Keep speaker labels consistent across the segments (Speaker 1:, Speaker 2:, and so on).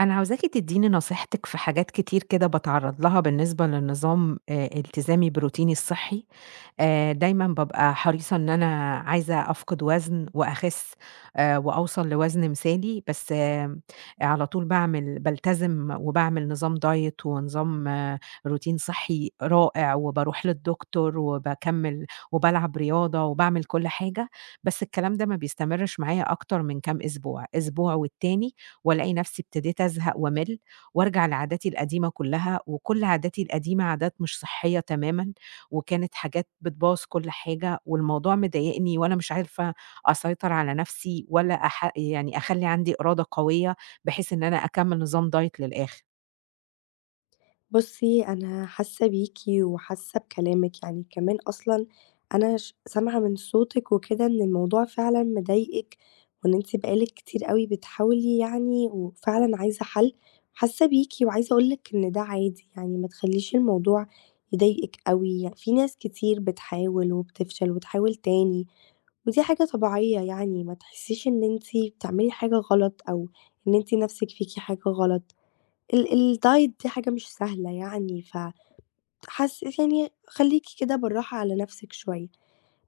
Speaker 1: أنا عاوزاكِ تدّيني نصيحتِك في حاجات كتير كده باتعرّض لها بالنسبة للنظام التزامي بروتيني الصحّي، دايمًا بابقى حريصة إن أنا عايزة أفقد وزن وأخِس وأوصل لوزن مثالي، بس على طول بالتزم وباعمل نظام diet ونظام روتين صحّي رائع وباروح للدكتور وباكمّل وبالعب رياضة وباعمل كل حاجة، بس الكلام ده ما بيستمرش معايا أكتر من كام أسبوع، أسبوع والتاني وألاقي نفسي ابتديت أزهق وأمِل وأرجع لعاداتي القديمة كلّها، وكل عاداتي القديمة عادات مش صحّية تمامًا، وكانت حاجات بتبوّظ كل حاجة، والموضوع مضايقني وأنا مش عارفة أسيطر على نفسي ولا يعني أخلّي عندي إرادة قوية بحيث إن أنا أكمّل نظام diet للآخر.
Speaker 2: بُصّي، أنا حاسة بيكِ وحاسة بكلامِك، يعني كمان أصلًا أنا سامعة من صوتِك وكده إن الموضوع فعلًا مضايقِك، وإن أنتِ بقى لِك كتير أوي بتحاولي يعني وفعلًا عايزة حل، حاسة بيكِ وعايزة أقول لِك إن ده عادي، يعني ما تخلّيش الموضوع يضايقِك أوي، في ناس كتير بتحاول وبتفشل وتحاول تاني، ودي حاجة طبيعية يعني، ما تحسيش إن أنتِ بتعملي حاجة غلط أو إن أنتِ نَفْسِك فيكِ حاجة غلط. ال الdiet دي حاجة مش سهلة يعني، يعني خلّيكِ كده بالراحة على نَفْسِك شوية.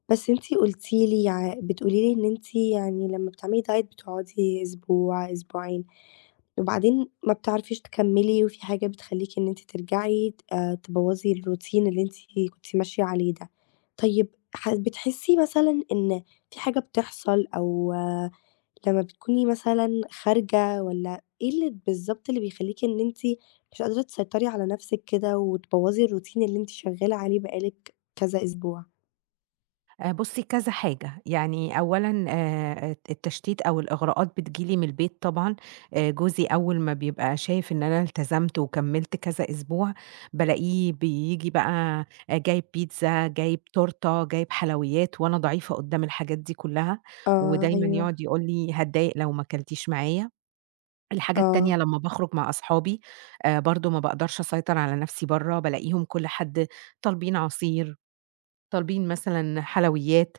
Speaker 2: بس أنتِ قُلتِ لي يع بتقولي لي إن أنتِ يعني لمّا بتعملي diet بتقعدي أسبوع، أسبوعين. وبعدين ما بتعرفيش تكمّلي، وفي حاجة بتخلّيكِ إن أنتِ ترجعي ت تبوّظي الروتين اللي أنتِ كنتِ ماشية عليه ده. طيب بتحسّي مثلًا إن في حاجة بتحصل أو لمّا بتكوني مثلًا خارجة والّا إيه اللي بالضبط اللي بيخلّيكِ إن أنتِ مش قادرة تسيطري على نَفْسِك كده وتبوّظي الروتين اللي أنتِ شغّالة عليه بقى لِك كذا أسبوع؟
Speaker 1: بُصّي كذا حاجة، يعني أولًا التشتيت أو الإغراءات بتيجي لي من البيت طبعًا، جوزي أول ما بيبقى شايف إن أنا التزمت وكمّلت كذا أسبوع، بالاقيه بييجي بقى جايب بيتزا، جايب تورتة، جايب حلويات، وأنا ضعيفة قدّام الحاجات دي كلّها،
Speaker 2: آه،
Speaker 1: ودايمًا
Speaker 2: أيوه،
Speaker 1: يقعد يقول لي: "هاتضايق لو ما كلتيش معايا." الحاجة التانية
Speaker 2: آه.
Speaker 1: لمّا باخرج مع أصحابي، برضه ما باقدرش أسيطر على نَفْسي برّه، بالاقيهم كل حد طالبين عصير، طالبين مثلًا حلويات.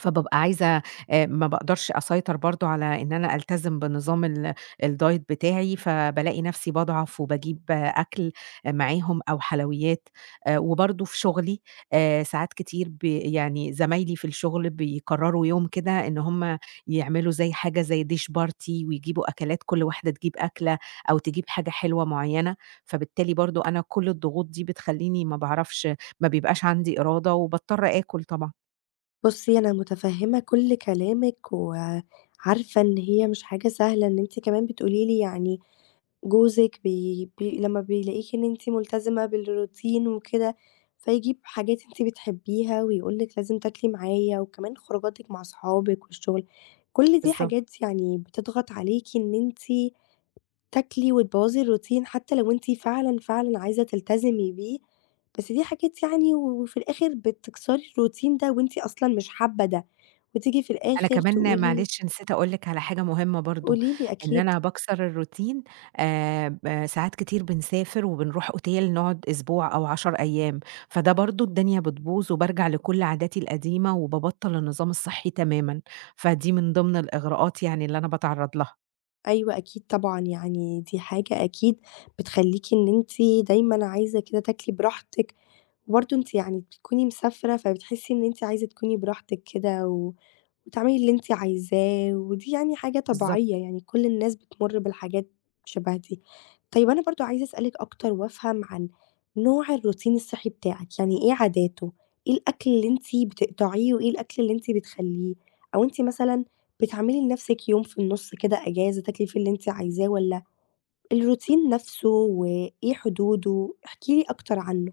Speaker 1: فبابقى عايزة ما باقدرش أسيطر برضه على إن أنا ألتزم بنظام الdiet بتاعي، فبالاقي نفسي باضعف وباجيب أكل آه، معاهم أو حلويات. وبرضه في شغلي ساعات كتير يعني زمايلي في الشغل بيقرروا يوم كده إن هم يعملوا زي حاجة زي dish party ويجيبوا أكلات كل واحدة تجيب أكلة أو تجيب حاجة حلوة معينة، فبالتالي برضه أنا كل الضغوط دي بتخلّيني ما بيبقاش عندي إرادة وباضطر آكل طبعًا.
Speaker 2: بُصّي، أنا متفهّمة كل كلامِك، وعارفة إن هي مش حاجة سهلة إن أنتِ كمان بتقولي لي يعني جوزِك بي بي لمّا بيلاقيكِ إن أنتِ ملتزمة بالروتين وكده، فيجيب حاجات أنتِ بتحبيها ويقول لِك لازم تاكلي معايا، وكمان خروجاتِك مع صحابِك والشغل، كل دي
Speaker 1: بالضبط.
Speaker 2: حاجات يعني بتضغط عليكِ إن أنتِ تاكلي وتبوظي الروتين حتى لو أنتِ فعلًا، فعلًا عايزة تلتزمي بيه، بس دي حاجات يعني وفي الآخر بتكسري الروتين ده وأنتِ أصلًا مش حابة ده، وتيجي في
Speaker 1: أنا
Speaker 2: الآخر
Speaker 1: كمان
Speaker 2: تقولي.
Speaker 1: معلش نسيت أقول لِك على حاجة مهمة برضه،
Speaker 2: قولي لي،
Speaker 1: إن
Speaker 2: أكيد.
Speaker 1: أنا باكسر الروتين ب ساعات كتير بنسافر وبنروح أوتيل نقعد أسبوع أو 10 أيام، فده برضه الدنيا بتبوظ وبارجع لكل عاداتي القديمة وبابطّل النظام الصحّي تمامًا، فدي من ضمن الإغراءات يعني اللي أنا باتعرّض لها.
Speaker 2: أيوه أكيد طبعًا، يعني دي حاجة أكيد بتخلّيكِ إن أنتِ دايمًا عايزة كده تاكلي براحتك، وبرضه أنتِ يعني بتكوني مسافرة فبتحسي إن أنتِ عايزة تكوني براحتك كده و وتعملي اللي أنتِ عايزاه، ودي يعني حاجة طبيعية،
Speaker 1: بالضبط.
Speaker 2: يعني كل الناس بتمُر بالحاجات شبه دي. طيب أنا برضه عايزة أسألِك أكتر وأفهم عن نوع الروتين الصحّي بتاعِك، يعني إيه عاداته؟ إيه الأكل اللي أنتِ بتقطعيه وإيه الأكل اللي أنتِ بتخلّيه؟ أو أنتِ مثلًا بتعملي لنَفْسِك يوم في النُص كده إجازة تاكلي فيه اللي أنتِ عايزاه والّا الروتين نَفْسه وإيه حدوده؟ احكي لي أكتر عنه.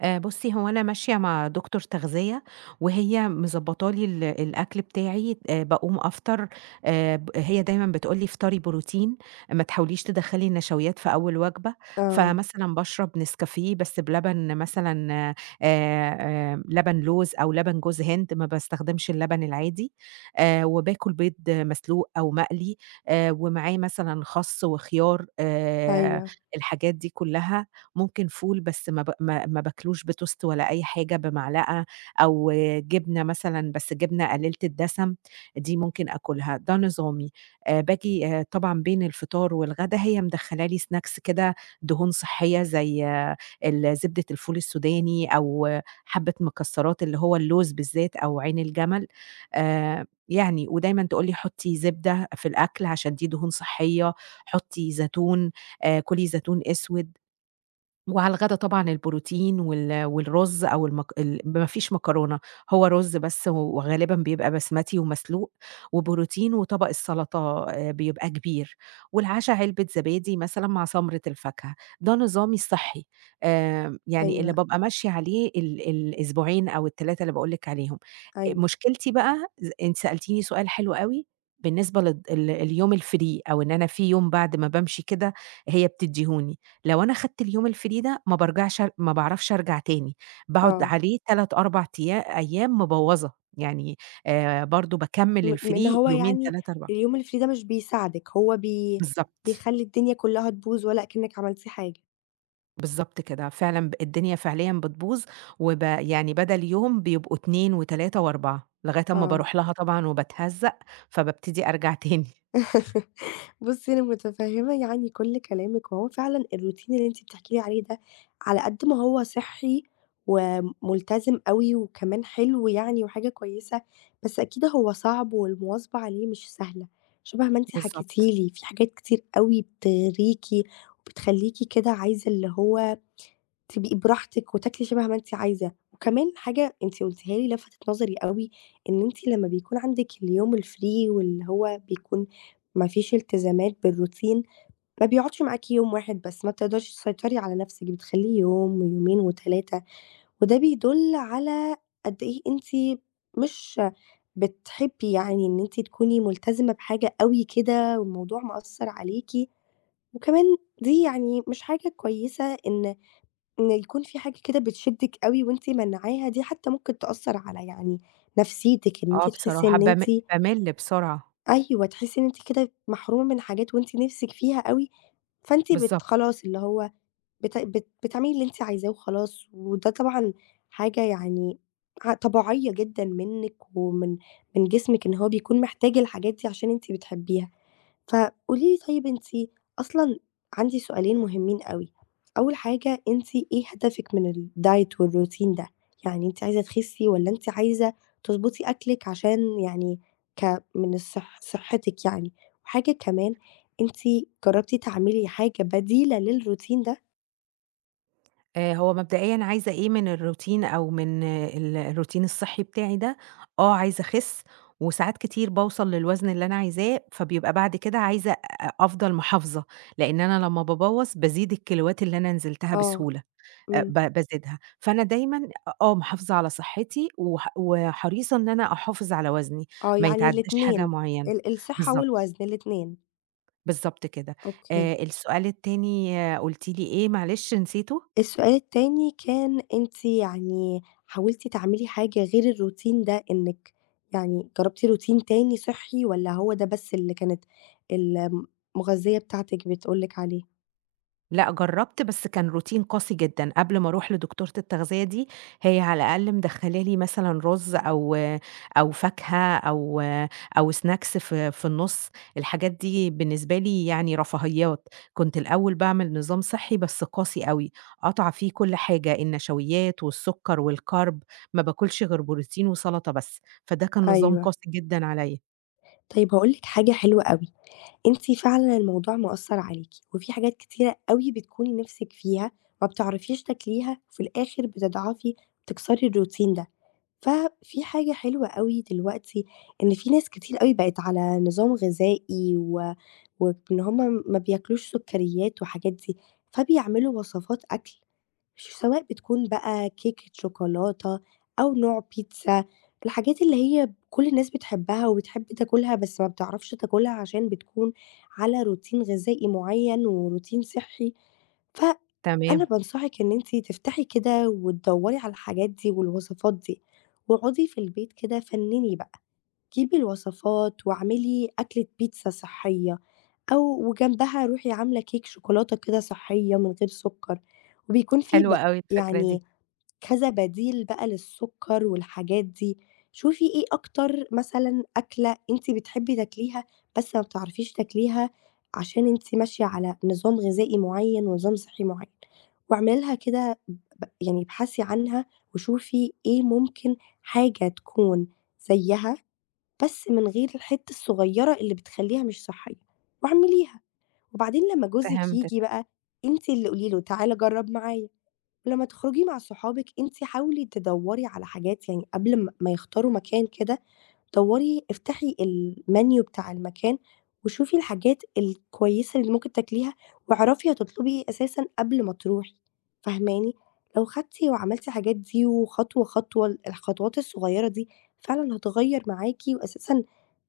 Speaker 1: بُصّي، هو أنا ماشية مع دكتور تغذية، وهي مضبّطة لي الأكل بتاعي، باقوم أفطر ب هي دايمًا بتقول لي: "افطري بروتين، ما تحاوليش تدخّلي النشويات في أول وجبة."
Speaker 2: آه،
Speaker 1: فمثلًا باشرب نسكافيه بس بلبن مثلًا لبن لوز أو لبن جوز هند، ما باستخدمش اللبن العادي، وباكل بيض مسلوق أو مقلي، ومعاه مثلًا خَس وخيار،
Speaker 2: أيوه،
Speaker 1: الحاجات دي كلّها ممكن فول بس ما ب ما ما باكلوش بتوست ولا أي حاجة بمعلقة، أو جبنة مثلًا بس جبنة قليلة الدسم، دي ممكن آكلها، ده نظامي. باجي طبعًا بين الفطار والغدا هي مدخّلة لي snacks كده دهون صحية زي آه، زبدة الفول السوداني أو آه، حبة مكسرات اللي هو اللوز بالذات أو عين الجمل، يعني ودايمًا تقول لي: حُطّي زبدة في الأكل عشان دي دهون صحية، حُطّي زيتون، كُلي زيتون أسود. وعلى الغدا طبعًا البروتين والرز أو المك ال ما فيش مكرونة، هو رز بس وغالبًا بيبقى بسمتي ومسلوق، وبروتين وطبق السلطة بيبقى كبير، والعشا علبة زبادي مثلًا مع سمرة الفاكهة، ده نظامي الصحي، يعني اللي
Speaker 2: أيوه،
Speaker 1: بابقى ماشية عليه الأسبوعين أو ال3 اللي باقول لِك عليهم.
Speaker 2: أيوه،
Speaker 1: مشكلتي بقى أنتِ سألتيني سؤال حلو أوي بالنسبة للض ال اليوم الfree أو إن أنا في يوم بعد ما بامشي كده هي بتديهوني، لو أنا خدت اليوم الfree ده ما بارجعش ما باعرفش أرجع تاني، باقعد
Speaker 2: آه.
Speaker 1: عليه 3، 4 أيام مبوّظة، يعني برضه
Speaker 2: م
Speaker 1: باكمّل
Speaker 2: م إن
Speaker 1: الfree
Speaker 2: هو
Speaker 1: يومين،
Speaker 2: يعني
Speaker 1: 3، 4.
Speaker 2: اليوم اللي فيه ده مش بيساعدِك، هو
Speaker 1: بالضبط،
Speaker 2: بيخلّي الدنيا كلّها تبوظ ولا أكنِّك عملتِ حاجة.
Speaker 1: بالضبط كده، فعلًا الدنيا فعليًا بتبوظ يعني بدل يوم بيبقوا 2، و3، و4 لغاية أمّا
Speaker 2: آه.
Speaker 1: باروح لها طبعًا وباتهزّق، فبابتدي أرجع تاني،
Speaker 2: بُصّي أنا متفهّمة يعني كلّ كلامِك، وهو فعلًا الروتين اللي أنتِ بتحكي لي عليه ده، على قد ما هو صحّي وملتزم أوي وكمان حلو يعني وحاجة كويسة، بس أكيد هو صعب والمواظبة عليه مش سهلة. شبه ما أنتِ حكيتِ
Speaker 1: بالضبط،
Speaker 2: لي، في حاجات كتير أوي بتغريكِ وبتخلّيكِ كده عايزة اللي هو تبقي براحتِك وتاكلي شبه ما أنتِ عايزة، وكمان حاجة أنتِ قُلتيها لي لفتت نظري أوي، إن أنتِ لمّا بيكون عندِك اليوم الfree واللي هو بيكون ما فيش التزامات بالروتين، ما بيقعدش معاكِ يوم واحد بس، ما بتقدريش تسيطري على نفسِك، بتخلّيه يوم ويومين و3 وده بيدُل على قد إيه أنتِ مش بتحبي يعني إن أنتِ تكوني ملتزمة بحاجة أوي كده والموضوع مأثّر عليكِ، وكمان دي يعني مش حاجة كويسة إن يكون في حاجة كده بتشدِّك أوي وأنتِ ممنّعاها دي حتى ممكن تأثّر على يعني نفسيتِك، إن
Speaker 1: آه
Speaker 2: أنتِ تحسّي
Speaker 1: بصراحة
Speaker 2: إن أنتِ
Speaker 1: بامِل بسرعة،
Speaker 2: أيوه، تحسّي إن أنتِ كده محرومة من حاجات وأنتِ نِفْسِك فيها أوي، فأنتِ
Speaker 1: بالضبط.
Speaker 2: خلاص اللي هو بت بت بتعملي اللي أنتِ عايزاه وخلاص، وده طبعًا حاجة يعني طبيعية جدًا منِّك ومن جسمِك إن هو بيكون محتاج الحاجات دي عشان أنتِ بتحبّيها. فقولي لي طيب أنتِ أصلًا عندي سؤالين مهمين أوي، أول حاجة أنتِ إيه هدفِك من الdiet والروتين ده؟ يعني أنتِ عايزة تخسّي والّا أنتِ عايزة تضبطي أكلِك عشان يعني من صحتِك يعني؟ وحاجة كمان، أنتِ جرّبتِ تعملي حاجة بديلة للروتين ده؟
Speaker 1: هو مبدئيًا عايزة إيه من الروتين أو من آه، الروتين الصحّي بتاعي ده، آه عايزة أخِس، وساعات كتير باوصل للوزن اللي أنا عايزاه، فبيبقى بعد كده عايزة أفضل محافظة، لإن أنا لمّا بابوّظ بازيد الكيلوات اللي أنا نزلتها
Speaker 2: آه،
Speaker 1: بسهولة، أ
Speaker 2: إمم،
Speaker 1: ب بازيدها، فأنا دايمًا آه محافظة على صحّتي وحريصة إن أنا أحافظ على وزني،
Speaker 2: آه،
Speaker 1: ما
Speaker 2: يعني
Speaker 1: يتعداش حاجة
Speaker 2: الاتنين،
Speaker 1: معيّنة،
Speaker 2: ال الصحة
Speaker 1: بالضبط،
Speaker 2: والوزن الاتنين،
Speaker 1: بالضبط كده.
Speaker 2: أوكي.
Speaker 1: السؤال التاني قُلتِ لي إيه معلش نسيته؟
Speaker 2: السؤال التاني كان أنتِ يعني حاولتِ تعملي حاجة غير الروتين ده، إنِّك يعني جرّبتِ روتين تاني صحّي والّا هو ده بس اللي كانت المغذية بتاعتِك بتقول لِك عليه؟
Speaker 1: لأ، جرّبت بس كان روتين قاسي جدًا، قبل ما أروح لدكتورة التغذية دي، هي على الأقل مدخّلة لي مثلًا رز أو أو فاكهة أو أو snacks في النُص، الحاجات دي بالنسبة لي يعني رفاهيات، كنت الأول باعمل نظام صحّي بس قاسي أوي، قاطعة فيه كل حاجة، النشويات والسُكّر والكارب، ما باكلش غير بروتين وسلطة بس، فده كان نظام
Speaker 2: أيوه.
Speaker 1: قاسي جدًا عليّا.
Speaker 2: طيب هاقول لِك حاجة حلوة أوي، أنتِ فعلًا الموضوع مأثّر عليكِ وفي حاجات كتيرة أوي بتكوني نِفْسِك فيها ما بتعرفيش تاكليها، وفي الآخر بتضعفي، بتكسري الروتين ده. ففي حاجة حلوة أوي دلوقتي، إن في ناس كتير أوي بقت على نظام غذائي وإن هُم ما بياكلوش سكريات وحاجات دي، فبيعملوا وصفات أكل سواء بتكون بقى كيكة شوكولاتة أو نوع بيتزا، الحاجات اللي هي كل الناس بتحبها وبتحب تاكلها بس ما بتعرفش تاكلها عشان بتكون على روتين غذائي معين وروتين صحي، فأنا
Speaker 1: تمام،
Speaker 2: بانصحِك إن أنتِ تفتحي كده وتدوّري على الحاجات دي والوصفات دي، واقعدي في البيت كده فنّني بقى. جيبي الوصفات واعملي أكلة بيتزا صحية أو وجنبها روحي عاملة كيك شوكولاتة كده صحية من غير سكر، وبيكون في
Speaker 1: حلوة أوي الفكرة دي،
Speaker 2: يعني كذا بديل بقى للسكر والحاجات دي، شوفي إيه أكتر مثلًا أكلة أنتِ بتحبي تاكليها بس ما بتعرفيش تاكليها عشان أنتِ ماشية على نظام غذائي معين ونظام صحي معين، واعملي لها كده يعني ابحثي عنها وشوفي إيه ممكن حاجة تكون زيها بس من غير الحتّة الصغيّرة اللي بتخلّيها مش صحّية، واعمليها، وبعدين لمّا جوزِك
Speaker 1: فهمتك.
Speaker 2: ييجي بقى أنتِ اللي قولي له تعالَ جرّب معايا، ولمّا تخرجي مع صحابِك أنتِ حاولي تدوّري على حاجات يعني قبل ما يختاروا مكان كده دوري افتحي المنيو بتاع المكان، وشوفي الحاجات الكويسة اللي ممكن تاكليها، واعرفي هتطلبي إيه أساسًا قبل ما تروحي، فاهماني؟ لو خدتِ وعملتِ الحاجات دي وخطوة، خطوة، ال الخطوات الصغيرة دي فعلًا هتغيّر معاكِ، وأساسًا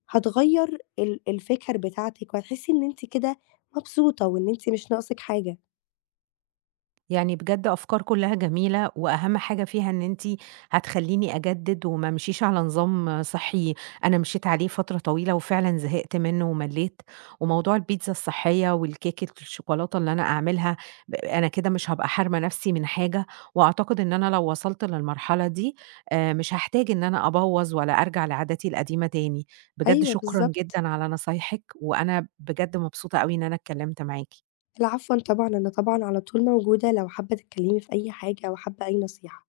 Speaker 2: هتغيّر ال الفِكَر بتاعتِك، وهتحسي إن أنتِ كده مبسوطة، وإن أنتِ مش ناقصِك حاجة.
Speaker 1: يعني بجد أفكار كلها جميلة، وأهم حاجة فيها إن أنتِ هتخلّيني أجدد وما أمشيش على نظام صحّي أنا مشيت عليه فترة طويلة وفعلًا زهقت منه وملّيت، وموضوع البيتزا الصحية والكيكة الشوكولاتة اللي أنا أعملها أنا كده مش هابقى حارمة نفسي من حاجة، وأعتقد إن أنا لو وصلت للمرحلة دي مش هاحتاج إن أنا أبوّظ ولا أرجع لعاداتي القديمة تاني، بجد
Speaker 2: أيوه
Speaker 1: شكرًا
Speaker 2: بالضبط.
Speaker 1: جدًا على نصايحِك، وأنا بجد مبسوطة أوي إن أنا اتكلمت معاكِ.
Speaker 2: العفوًا طبعًا، أنا طبعًا على طول موجودة لو حابة تتكلمي في أي حاجة أو حابة أي نصيحة.